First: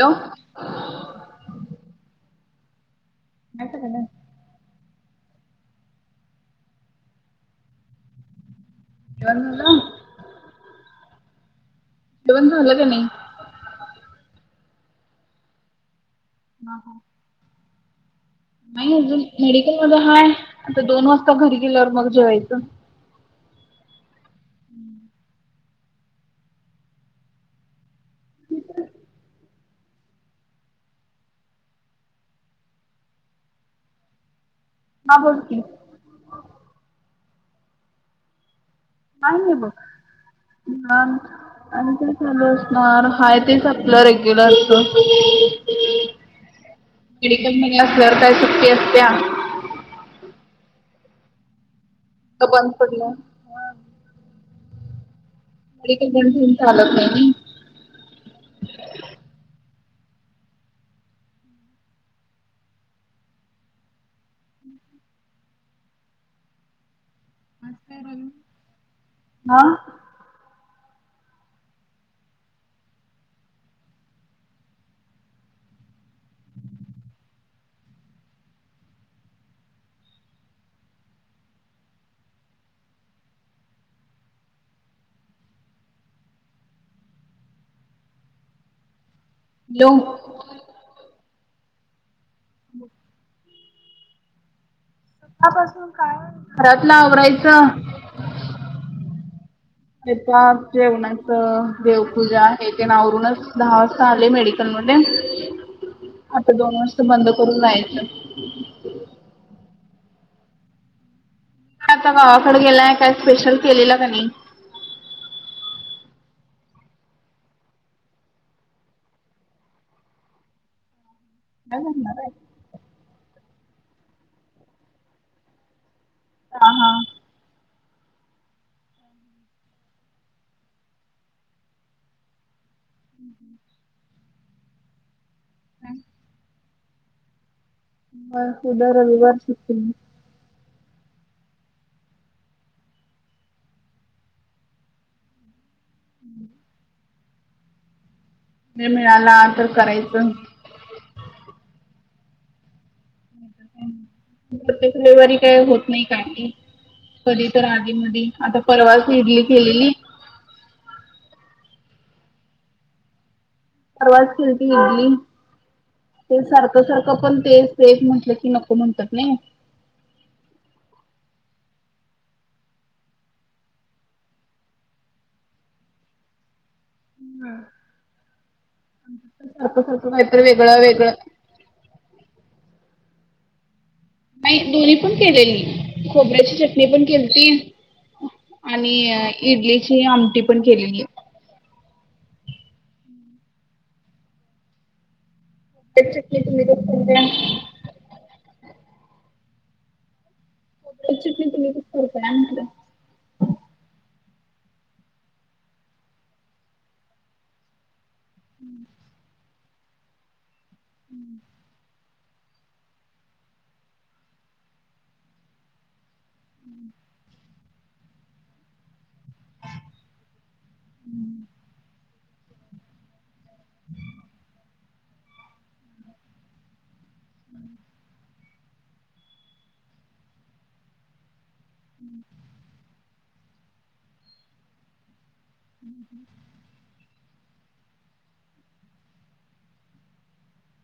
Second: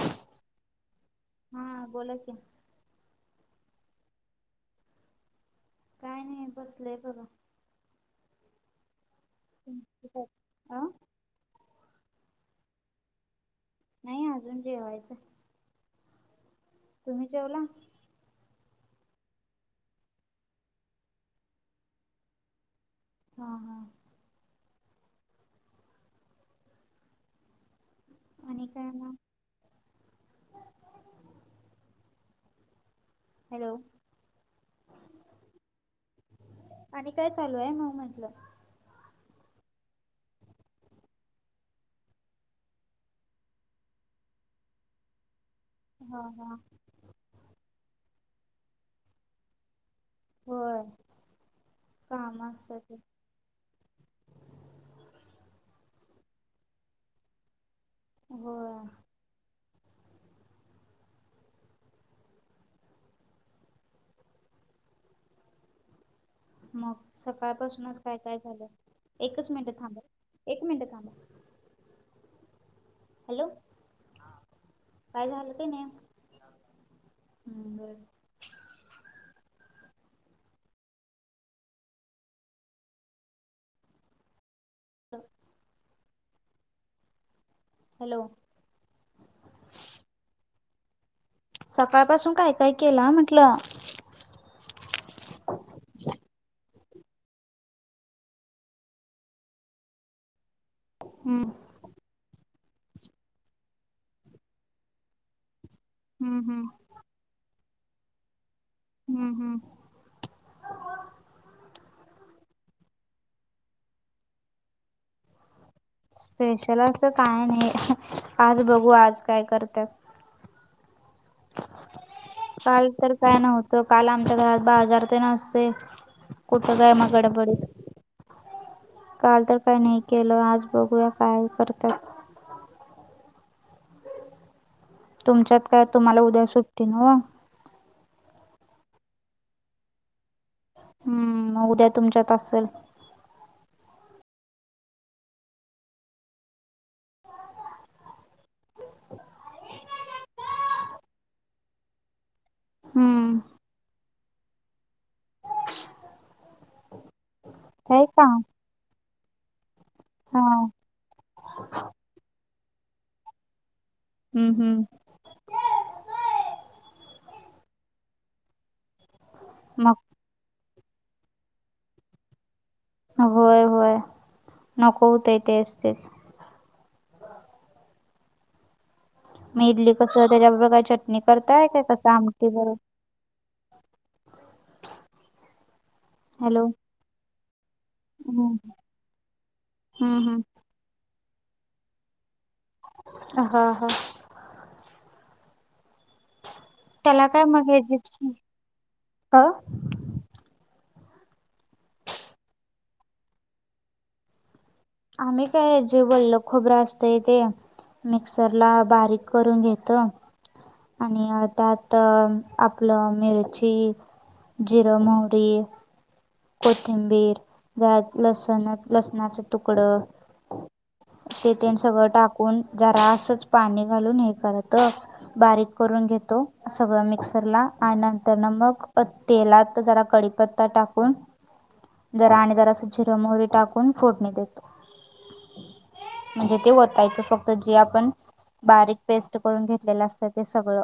Hello हा बोला की काय कारल्यास काय नाही बसलोय बघा काय म्हणला तुमचं काय? अ जेवण झालं का नाही नाही अजून जेवायचाय हा तुम्ही जेवला नाही अजून मेडिकल मध्ये हाय आता दोन वाजता घरी गेल्यावर मग जेवायचं. हा हा. हम्म. आणि काय मग? हॅलो. हा बोल की. आणि काय चालू आहे मग म्हटलं? काय नाही बघ निवांत. आणि काय चालू असणार हाय तेच आपलं रेग्युलरच. हा हा. मेडिकल मध्ये असल्यावर काय सुट्टी असत्या. कामं का बंद असत्या त्या. पडलं मेडिकल बंद ठेऊन चालत नाय नाही. होय. मग सकाळपासूनच काय-काय झालंय एकच हा मिनटं थांब हॅलो हा एक मिनिट थांबा. हॅलो काय झालं तर नाय हम्म बरं. [unintelligible] हॅलो. ल्यो सकाळपासून काय-काय केलाय म्हंटलं? सकाळपासून काय घरातलं आवरायचं [unintelligible] हम्म जेवणाचं. देवपूजा हे तेन आवरूनच दहा वाजता आले मेडिकलमध्ये. हम्म आता हम्म दोन वाजता बंद करून जायचं. हम्म हम्म. आता गावाकडे गेलाय काय स्पेशल केलेलं का नाही? स्पेशल असं काय नाही, आज बघू आज काय करत्या. नाही करणार आहेस? काल तर काय नव्हतं काल आमच्या घरात बाजार तेन असतंय. हा कुठं काय हा मग गडबड हे. काल तर काय नाही केलं आज बघूया काय करत्या. [inaudible] तुमच्यात काय तुम्हाला उद्या सुट्टी न हो? होय उद्या रविवार सुट्टी. हम्म म उद्या तुमच्यात असेल. वेळ मिळाला तर करायचं. हम्म. [unintelligible] प्रत्येक रविवारी काही होत नाही काय नाही. कधी तर आधी आहे का मधी आता परवाच इडली केलेली हां. परवाच हम्म केलती हम्म इडली. ते सारखं सारखं पण तेच तेच म्हंटलं की नको म्हणतात नाही. मग होय होय नको होतय तेच तेच. हा. म इडली कसं त्याच्याबरोबर काय वेगळं चटणी करताय काय? कसं आमटी बरोबर? नाही दोन्ही पण केलेली, खोबऱ्याची हॅलो चटणी पण केलंती. हम्म आणि अं इडलीची हम्म आमटी हम्म पण केलेली. अं हा- हा, [unintelligible] त्याला काय मग हेही, काव चटणी तुम्ही कशी करताय म्हटलं? आम्ही काय जे वोलं खोबरं असतय त्या मिक्सरला बारीक करून घेतो आणि त्यात अ आपलं मिरची, जिरं, मोहरी कोथिंबीर, जरा लसूण लसणाचं तुकडे हे तेन सगळं टाक कोण जरा असंच पाणी घालून हे करत. बारीक करून घेतो, सगळं मिक्सरला आणि नंतर ना मग तेलात जरा कडीपत्ता पत्ता टाकून, जरा आणि जरा असं जिरं, मोहरी टाकून फोडणी देतो. म्हणजे ते वतायचं फक्त त जी आपण बारीक पेस्ट करून घेतलेलं असत ते सगळं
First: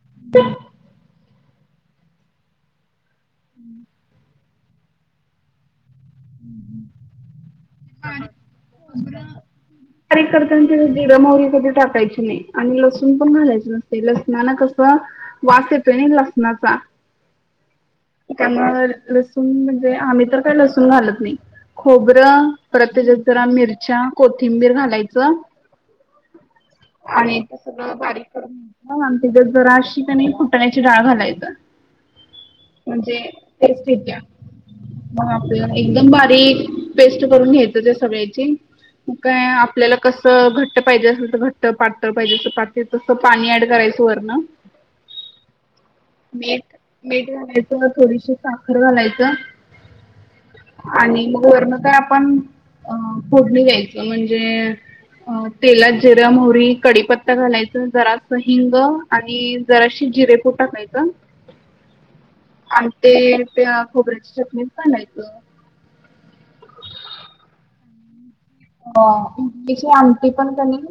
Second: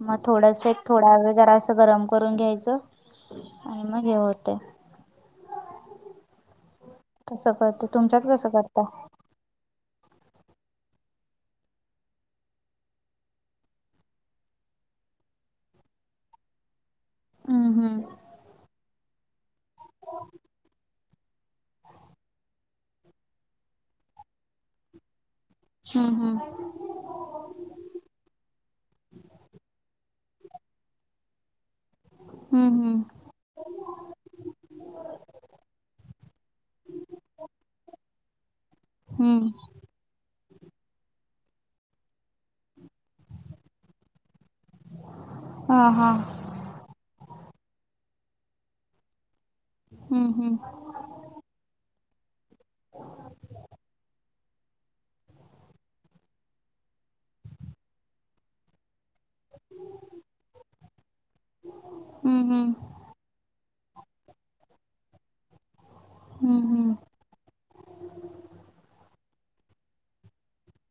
मग थोडसं थोडा वेळं जरा असं गरम करून घ्यायचं आणि मग हे होत. कसं करते [unintelligible] तुमच्यात कसं करता बारीक करताना ते जिरं, मोहरी कधी टाकायची नाही आणि लसूण पण घालायच नसते लसणाला कसं वास येतोय नाही लसणाचा. हम -हम, त्यामुळं लसूण म्हणजे आम्ही तर काही लसूण घालत नाही, खोबरं परत त्याच्यात जरा मिरच्या, कोथिंबीर घालायचं. हम्म, हम्म, आणि ते सगळं बारीक करून तिच्यात जरा अशी क नाही फुटण्याची डाळ घालायचं. हम्म म्हणजे टेस्ट येत्या, हं. एकदम बारीक पेस्ट करून घेतो त्या सगळ्याची हम्म काय हम्म आपल्याला कसं घट्ट पाहिजे असेल तर घट्ट, पातळ पाहिजे तर पातळ तस पाणी ऍड करायचं वरण. हा, हा, मीठ -मीठ घालायचं, वर थोडीशी साखर घालायचं. हम्म्, हम्म. आणि मग वर्ण नंतर आपण फोडणी द्यायची म्हणजे म्हणजे अ तेलात जिरं- मोहरी कडीपत्ता घालायचं, जरास हिंग आणि जराशी जिरे पूड टाकायचं. हम्म हम्म आन् ते त्या खोबऱ्याची चटणीत घालायचं. हम्म -हम्म, अ इडली ची आंमटी पण तनी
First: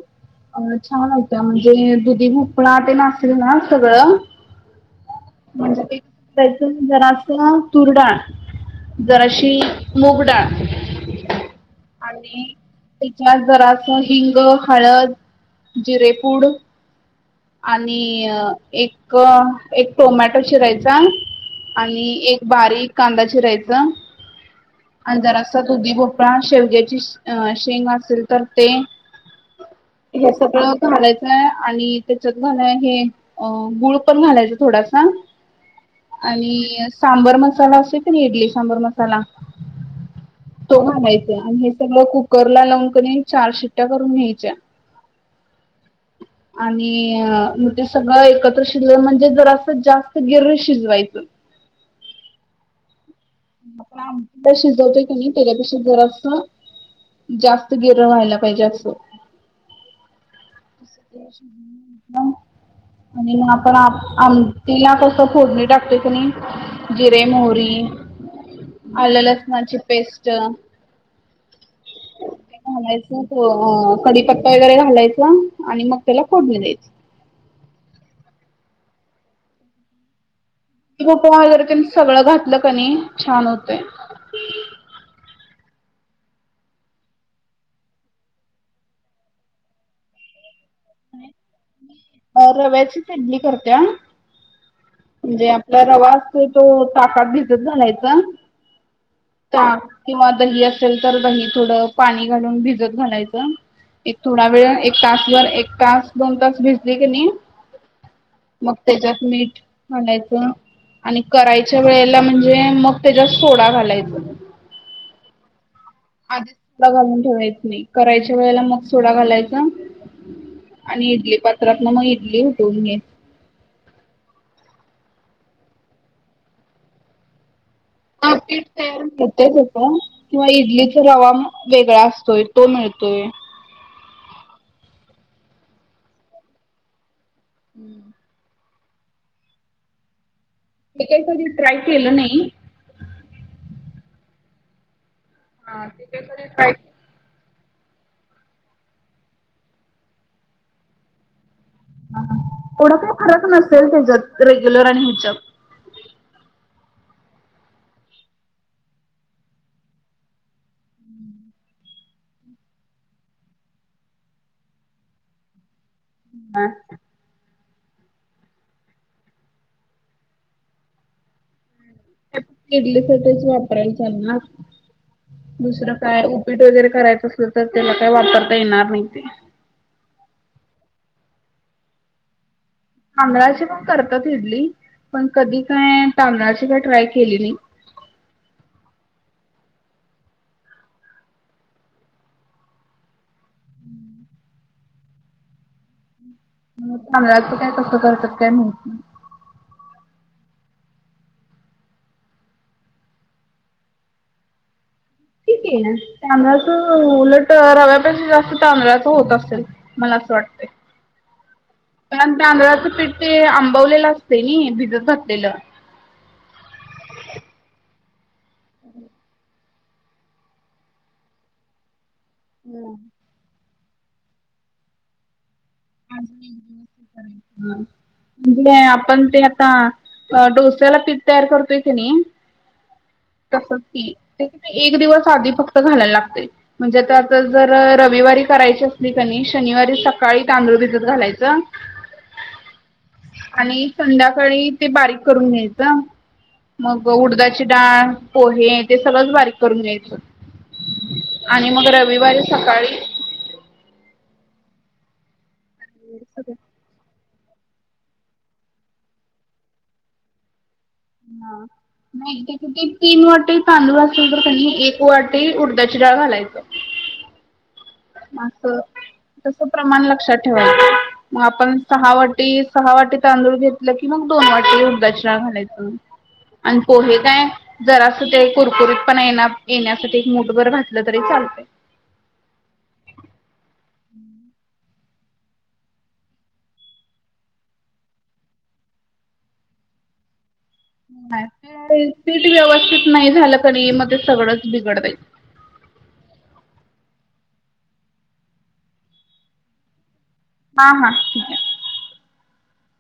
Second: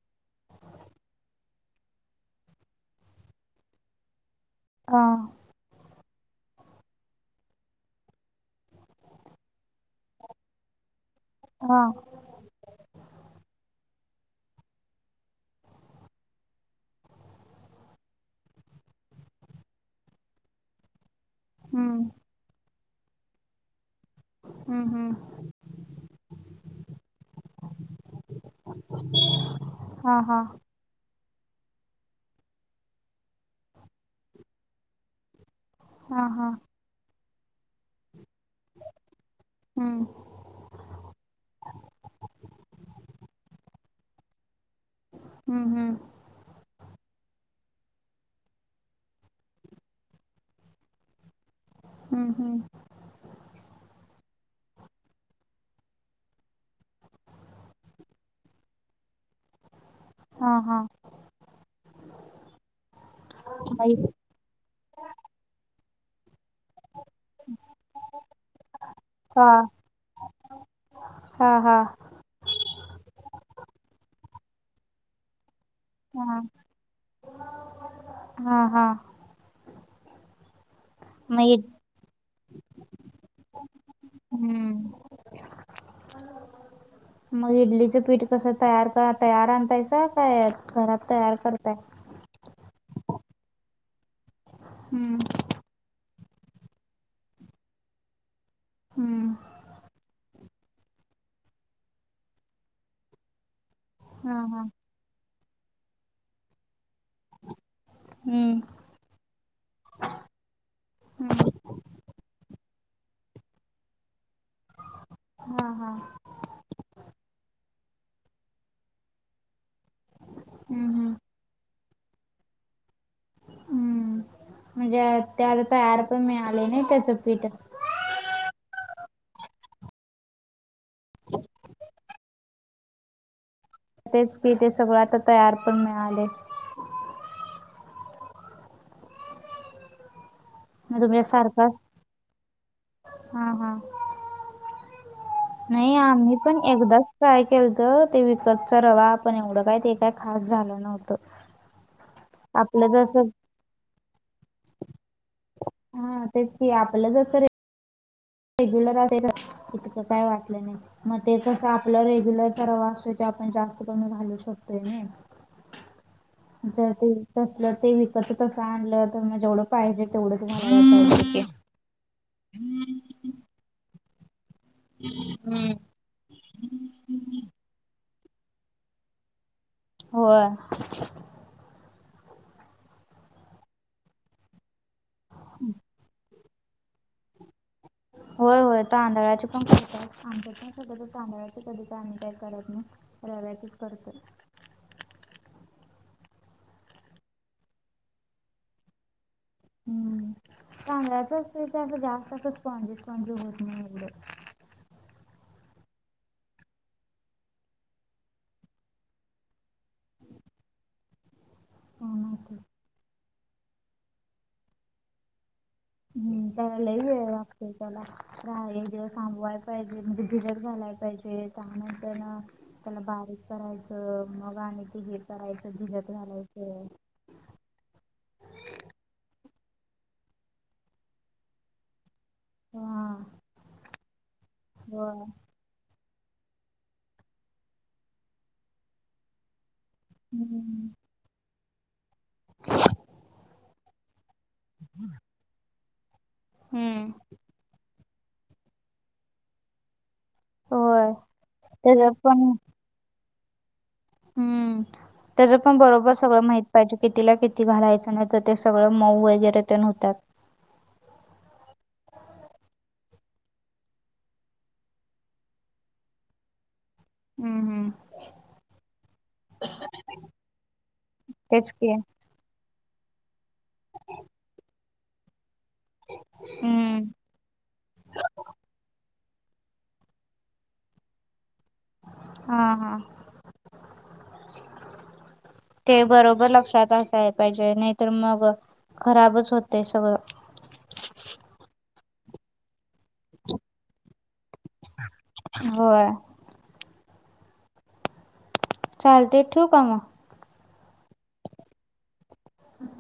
अ छान होतं म्हणजे दुधी भोपळा ते नाशल ना सगळं आ, म्हणजे त्याच्यात जरासं तुर डाळ जराशी मुगडाळ हा, आणि त्याच्यात जरासं हिंग, हळद, जिरेपूड आणि एक एक टोमॅटो चिरायचा हम्म आणि एक बारीक कांदा चिरायचं. हम्म हम्म आणि जरासं दुधी भोपळा, शेवग्याची शेंग असेल तर ते हा हे हा सगळं घालायचं आणि त्याच्यात घालाय हे गुळ पण घालायचं थोडासा हा हा आणि सांबर मसाला असतोय कनी इडली सांबर मसाला हम्म तो घालायचं आणि हे सगळं कुकरला लावून कणी चार शिट्ट्या करून घ्यायच्या. हम्म हम्म आणि मग ते सगळं एकत्र शिजले म्हणजे जरासं जास्त गिर शिजवायचं हम्म हम्म आपण आमटीला शिजवतोय कनी त्याच्यापेक्षा जरासं जास्त गिर व्हायला पाहिजे असं हा हा आणि म आपण आई आम टीला कसं फोडणी टाकतोय कनी जिरे, मोहरी, आलं हा लसणाची पेस्ट हा हा घालायचं अं कडीपत्ता वगैरे घालायचं आणि मग त्याला हा फोडणी द्यायची हा हा गोप मग वगैरे इड- त्यांनी सगळं घातलं कनी छान होतंय. हम्म [inaudible] मग इडलीचं पीठ कसं तयार तयार आणतायसा काय घरात तयार करताय? अं रव्याचीचं इडली करत्या हम्म म्हणजे आपला रवा तो जो ताकात भिजत घालायचा हम्म ताक किंवा दही असेल तर दही थोडं पाणी घालून भिजत घालायचं. एक हा थोडा हा वेळ एक तासभर एक तास दोन तास भिजली कनी हम्म मग त्याच्यात मीठ घालायचं. आणि हम्म करायच्या वेळेला म्हणजे मग त्याच्यात सोडा घालायचं. हा हा आधीच सोडा घालून ठेवायचं नाही करायच्या वेळेला मग सोडा घालायचा हम्म आणि हम्म इडली पात्रातनं मग इडली उठवून घ्यायचं. हम्म म्हणजे त्या तयार पण मिळालय नाही त्याचं पीठ. हो पीठ तयार मिळतंय त्याचं. किंवा इडलीचा रवा वेगळा असतोय तो मिळतोय. तेच की ते सगळं आता तयार पण मिळालय. हम्म मग हे तुमच्या कायं सगळे सारखं ट्राय केलं नाही. हा हा हा नाही ते काही आम्ही कधी पण ट्राय एकदाच ट्राय केलतं ते विकतचा रवा पण एवढं काय ते काय खास झालं नव्हतं. आपलं एवढा काय जसं फरक नसतोयच त्याच्यात रेग्युलर आणि हेच्यात हा तेच की आपलं जसं रे रेग्युलर अस तकं काय वाटलं नाही मग ते कसं आपलं रेग्युलर परवा असतोय ते आपण जास्त कमी घालू शकतोय ना चालतयं तसलं ते विकत तसं आणलं तर मग जेवढं पाहिजे तेवढंच घालायला पाहिजेत इडलीसाठीच वापरायच असल ना, हम्म. दुसरं काय उपीट वगैरे करायचं असल तर त्याला काय वापरता येणार नाही ते हो तांदळाची पण करतात इडली पण कधी काय तांदळाची काय ट्राय केली नाही होय होय तांदळाची पण करतात आमाच्याकडे कसं गं तांदळाची कधी ग आम्ही काय करत नाही रव्याचीचं करतो तांदळाचं काय कसं करतात काय मग ह् तांदळाचच करतो असं जास्त अस स्पॉनजी स्पॉनजी होत नाही एवढ ठीकं ना तांदळाचं उलट रव्यापेक्षा जास्त तांदळाच होत असेल मला असं वाटतंय पण माहिती. तांदळाचं पीठ ते आंबवलेलं असते नी भिजत घातलेलं हम्म त्याला लई वेळ लागतोय त्याला दहा एक दिवस आंबवायचय तेन भिजत घालायचय ते त्यानंतर ना त्याला बारीक करायचं मग आणि तिगीर करायचं भिजत घालायचं हम् भिजलोय आपण ते आता डोस्याला पीठ तयार करतोय की नी हा तसच की एक होय दिवस आधी फक् तो घालायला लागतोय म्हणजे त्यातच जर रविवारी करायची असली का नही शनिवारी सकाळी तांदूळ हम्म भिजत घालायचं आणि संध्याकाळी ते बारीक करून घ्यायचं मग हम्म उडदाची डाळ पोहे ते सगळंच बारीक करून घ्यायचं होय आणि मग त्याच रविवारी पण सकाळी हम्म, त्याच पण बरोबर सगळं माहित पाहिजे कितीला किती घालायचं नाही त ते सगळं मऊ वगैरे तेन होत्यात हा नाही त्याच्यात ते तीन वाटी तांदूळ असल तर त्यांनी एक वाटी उडदाची डाळ घालायच हम्म हम्म म असं तसं प्रमाण लक्षात ठेवायचं, म तेच आपण की सहा वाटी सहा वाटी तांदूळ घेतलं की मग दोन वाटी उडदाची डाळ घालायचं, अनं हम्म पोहे काय जरासं ते कुरकुरीत पणा येणा येण्यासाठी एक मुठभर घातलं तरी चालतय हा हा [inaudible] ते बरोबर लक्षात असाय पाहिजे नाहीतर मग खराबच होते सगळं नाही ते सेट व्यवस्थित नाही झालं क नई मग ते सगळंच बिघडतयं होय. चालतयं ठेऊ का मग? हा हा! ठीकं हम!